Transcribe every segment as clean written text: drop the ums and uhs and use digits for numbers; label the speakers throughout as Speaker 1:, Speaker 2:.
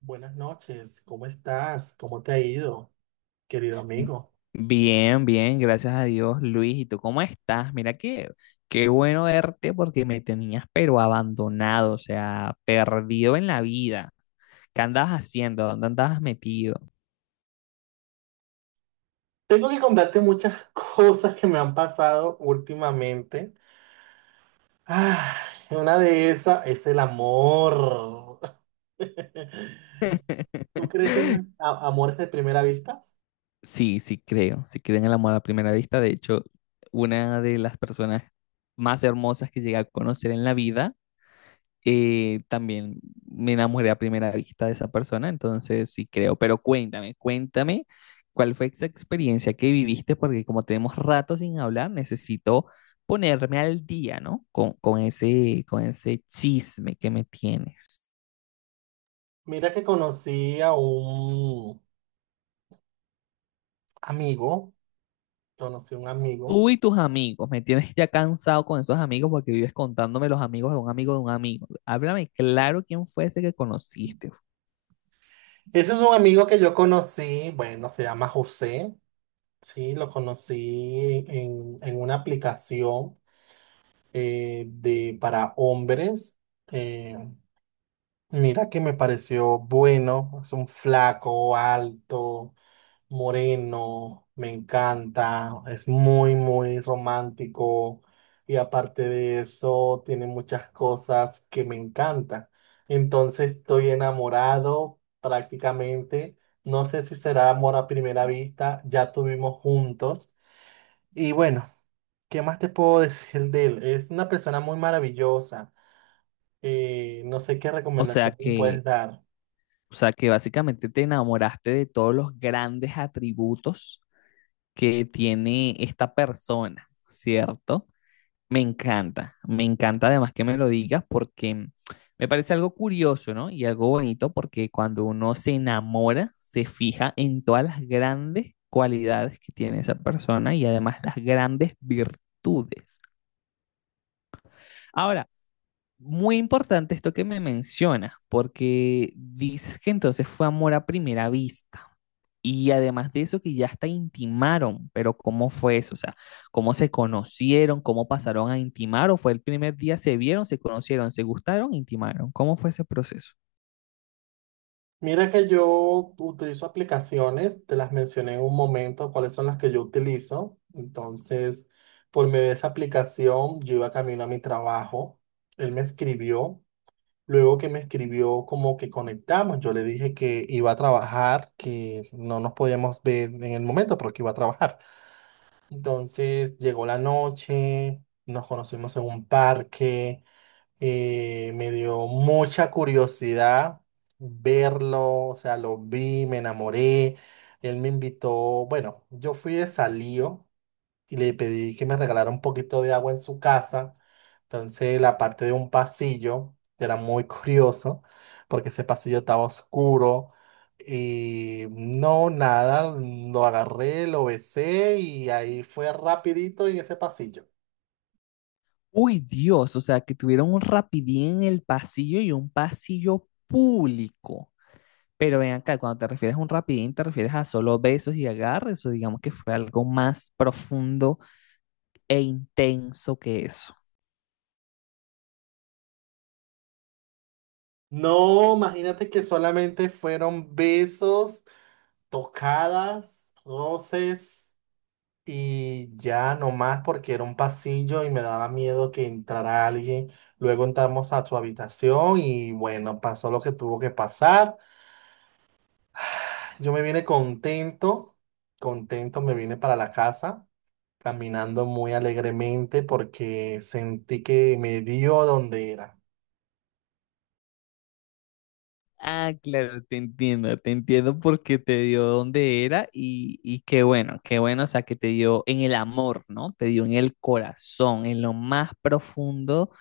Speaker 1: Buenas noches, ¿cómo estás? ¿Cómo te ha ido, querido amigo?
Speaker 2: Bien, bien, gracias a Dios, Luis. ¿Y tú cómo estás? Mira que qué bueno verte porque me tenías pero abandonado, o sea, perdido en la vida. ¿Qué andabas haciendo? ¿Dónde andabas metido?
Speaker 1: Tengo que contarte muchas cosas que me han pasado últimamente. Ah, una de esas es el amor. ¿Tú crees en los amores de primera vista?
Speaker 2: Sí, creo en el amor a primera vista. De hecho, una de las personas más hermosas que llegué a conocer en la vida, también me enamoré a primera vista de esa persona, entonces sí creo, pero cuéntame cuál fue esa experiencia que viviste, porque como tenemos rato sin hablar, necesito ponerme al día, ¿no? Con ese, con ese chisme que me tienes.
Speaker 1: Mira que conocí a un amigo, conocí a un amigo.
Speaker 2: Tú y tus amigos, me tienes ya cansado con esos amigos porque vives contándome los amigos de un amigo de un amigo. Háblame claro quién fue ese que conociste.
Speaker 1: Ese es un amigo que yo conocí, bueno, se llama José, sí, lo conocí en una aplicación de, para hombres. Eh, mira que me pareció bueno, es un flaco, alto, moreno, me encanta, es muy, muy romántico y aparte de eso tiene muchas cosas que me encantan. Entonces estoy enamorado prácticamente, no sé si será amor a primera vista, ya tuvimos juntos y bueno, ¿qué más te puedo decir de él? Es una persona muy maravillosa. No sé qué
Speaker 2: O sea
Speaker 1: recomendación me
Speaker 2: que,
Speaker 1: puedes dar.
Speaker 2: o sea que básicamente te enamoraste de todos los grandes atributos que tiene esta persona, ¿cierto? Me encanta además que me lo digas porque me parece algo curioso, ¿no? Y algo bonito porque cuando uno se enamora, se fija en todas las grandes cualidades que tiene esa persona y además las grandes virtudes. Ahora, muy importante esto que me mencionas, porque dices que entonces fue amor a primera vista. Y además de eso, que ya hasta intimaron, pero ¿cómo fue eso? O sea, ¿cómo se conocieron? ¿Cómo pasaron a intimar? ¿O fue el primer día, se vieron, se conocieron, se gustaron, intimaron? ¿Cómo fue ese proceso?
Speaker 1: Mira que yo utilizo aplicaciones, te las mencioné en un momento, cuáles son las que yo utilizo. Entonces, por medio de esa aplicación, yo iba camino a mi trabajo. Él me escribió. Luego que me escribió, como que conectamos. Yo le dije que iba a trabajar, que no nos podíamos ver en el momento, pero que iba a trabajar. Entonces, llegó la noche, nos conocimos en un parque. Me dio mucha curiosidad verlo, o sea, lo vi, me enamoré. Él me invitó, bueno, yo fui de Salío y le pedí que me regalara un poquito de agua en su casa. Entonces, la parte de un pasillo era muy curioso porque ese pasillo estaba oscuro y no, nada, lo agarré, lo besé y ahí fue rapidito en ese pasillo.
Speaker 2: Uy, Dios, o sea, que tuvieron un rapidín en el pasillo y un pasillo público. Pero ven acá, cuando te refieres a un rapidín, te refieres a solo besos y agarres, o digamos que fue algo más profundo e intenso que eso.
Speaker 1: No, imagínate que solamente fueron besos, tocadas, roces y ya nomás porque era un pasillo y me daba miedo que entrara alguien. Luego entramos a su habitación y bueno, pasó lo que tuvo que pasar. Yo me vine contento, contento me vine para la casa, caminando muy alegremente porque sentí que me dio donde era.
Speaker 2: Ah, claro, te entiendo porque te dio donde era y qué bueno, o sea, que te dio en el amor, ¿no? Te dio en el corazón, en lo más profundo,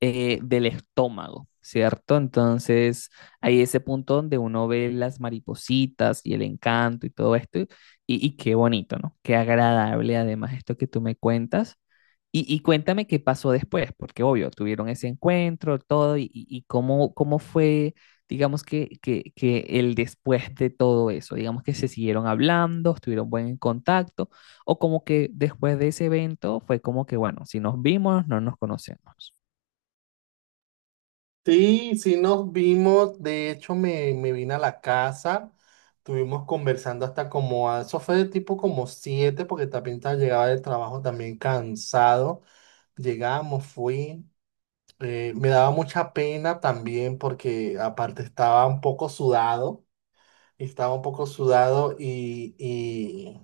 Speaker 2: del estómago, ¿cierto? Entonces, hay ese punto donde uno ve las maripositas y el encanto y todo esto, y qué bonito, ¿no? Qué agradable además esto que tú me cuentas. Y cuéntame qué pasó después, porque obvio, tuvieron ese encuentro, todo, y, y cómo, cómo fue, digamos que el después de todo eso, digamos que se siguieron hablando, estuvieron buen en contacto, o como que después de ese evento fue como que, bueno, si nos vimos, no nos conocemos.
Speaker 1: Sí, sí nos vimos, de hecho me vine a la casa, estuvimos conversando hasta como, eso fue de tipo como siete, porque también llegaba del trabajo también cansado, llegamos, fui, me daba mucha pena también porque aparte estaba un poco sudado, estaba un poco sudado y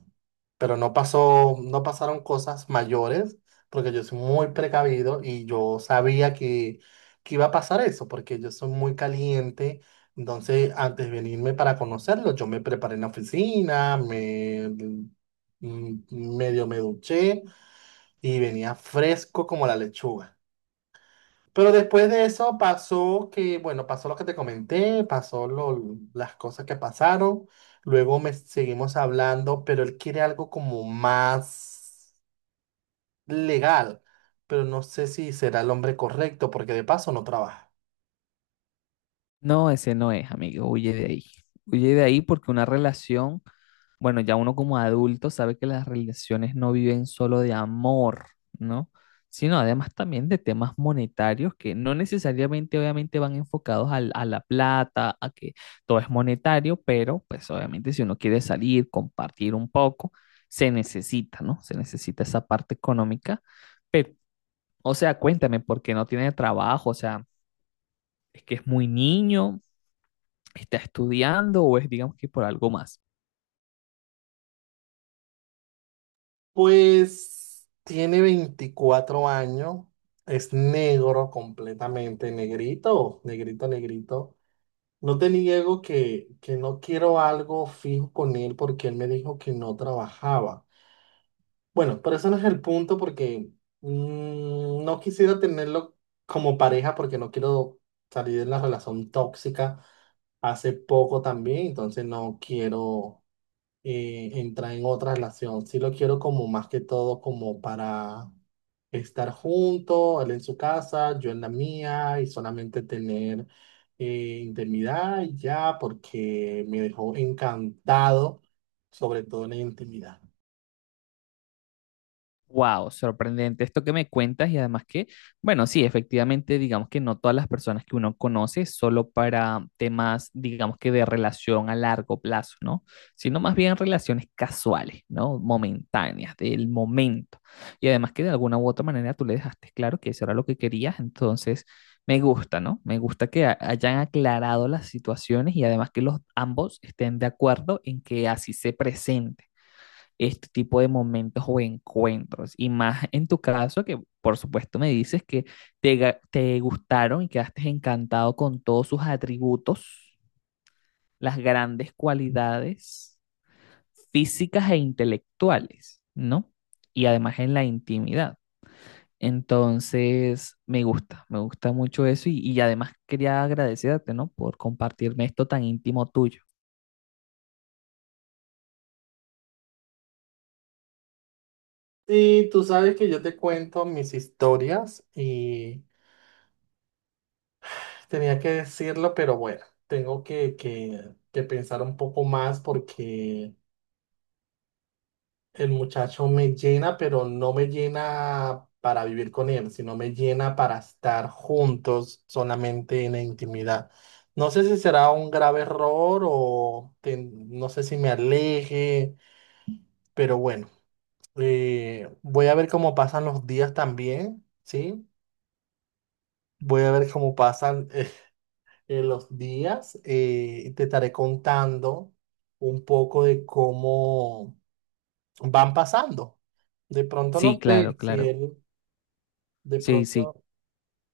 Speaker 1: pero no pasaron cosas mayores, porque yo soy muy precavido y yo sabía que iba a pasar eso, porque yo soy muy caliente. Entonces, antes de venirme para conocerlo, yo me preparé en la oficina, mm, medio me duché y venía fresco como la lechuga. Pero después de eso pasó que, bueno, pasó lo que te comenté, pasó las cosas que pasaron. Luego me seguimos hablando, pero él quiere algo como más legal. Pero no sé si será el hombre correcto, porque de paso no trabaja.
Speaker 2: No, ese no es, amigo, huye de ahí. Huye de ahí porque una relación. Bueno, ya uno como adulto sabe que las relaciones no viven solo de amor, ¿no? Sino además también de temas monetarios que no necesariamente obviamente van enfocados a la plata, a que todo es monetario, pero pues obviamente si uno quiere salir, compartir un poco, se necesita, ¿no? Se necesita esa parte económica. Pero, o sea, cuéntame, ¿por qué no tiene trabajo? O sea, ¿es que es muy niño, está estudiando o es digamos que por algo más?
Speaker 1: Pues tiene 24 años, es negro completamente, negrito, negrito, negrito. No te niego que no quiero algo fijo con él porque él me dijo que no trabajaba. Bueno, pero eso no es el punto porque no quisiera tenerlo como pareja porque no quiero salir de la relación tóxica hace poco también, entonces no quiero entrar en otra relación. Sí lo quiero como más que todo como para estar juntos, él en su casa, yo en la mía y solamente tener intimidad y ya porque me dejó encantado, sobre todo en la intimidad.
Speaker 2: Wow, sorprendente esto que me cuentas y además que, bueno, sí, efectivamente, digamos que no todas las personas que uno conoce solo para temas, digamos que de relación a largo plazo, ¿no? Sino más bien relaciones casuales, ¿no? Momentáneas, del momento. Y además que de alguna u otra manera tú le dejaste claro que eso era lo que querías, entonces me gusta, ¿no? Me gusta que hayan aclarado las situaciones y además que los ambos estén de acuerdo en que así se presente este tipo de momentos o encuentros. Y más en tu caso, que por supuesto me dices que te gustaron y quedaste encantado con todos sus atributos, las grandes cualidades físicas e intelectuales, ¿no? Y además en la intimidad. Entonces, me gusta mucho eso y además quería agradecerte, ¿no? Por compartirme esto tan íntimo tuyo.
Speaker 1: Sí, tú sabes que yo te cuento mis historias y tenía que decirlo, pero bueno, tengo que pensar un poco más porque el muchacho me llena, pero no me llena para vivir con él, sino me llena para estar juntos solamente en la intimidad. No sé si será un grave error o no sé si me aleje, pero bueno, voy a ver cómo pasan los días también, ¿sí? Voy a ver cómo pasan en los días. Eh, te estaré contando un poco de cómo van pasando. De pronto
Speaker 2: Sí,
Speaker 1: no
Speaker 2: claro,
Speaker 1: sé si
Speaker 2: claro.
Speaker 1: él, de
Speaker 2: Sí, sí,
Speaker 1: pronto,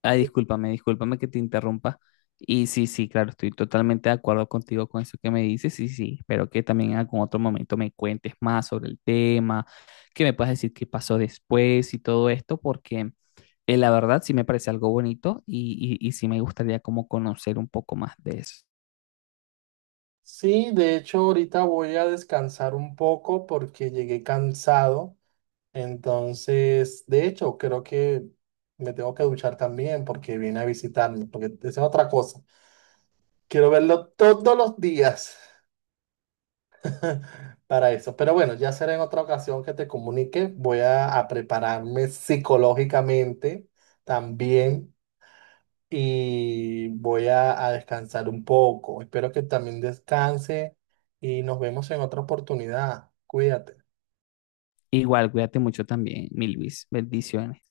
Speaker 2: ay, discúlpame, discúlpame que te interrumpa. Y sí, sí, claro, estoy totalmente de acuerdo contigo con eso que me dices. Y sí, espero que también en algún otro momento me cuentes más sobre el tema, que me puedas decir qué pasó después y todo esto, porque la verdad sí me parece algo bonito y sí me gustaría como conocer un poco más de eso.
Speaker 1: sí, de hecho ahorita voy a descansar un poco porque llegué cansado. Entonces, de hecho, creo que me tengo que duchar también porque viene a visitarme, porque esa es otra cosa. Quiero verlo todos los días. Para eso. Pero bueno, ya será en otra ocasión que te comunique. A prepararme psicológicamente también y a descansar un poco. Espero que también descanse y nos vemos en otra oportunidad. Cuídate.
Speaker 2: Igual, cuídate mucho también, mi Luis. Bendiciones.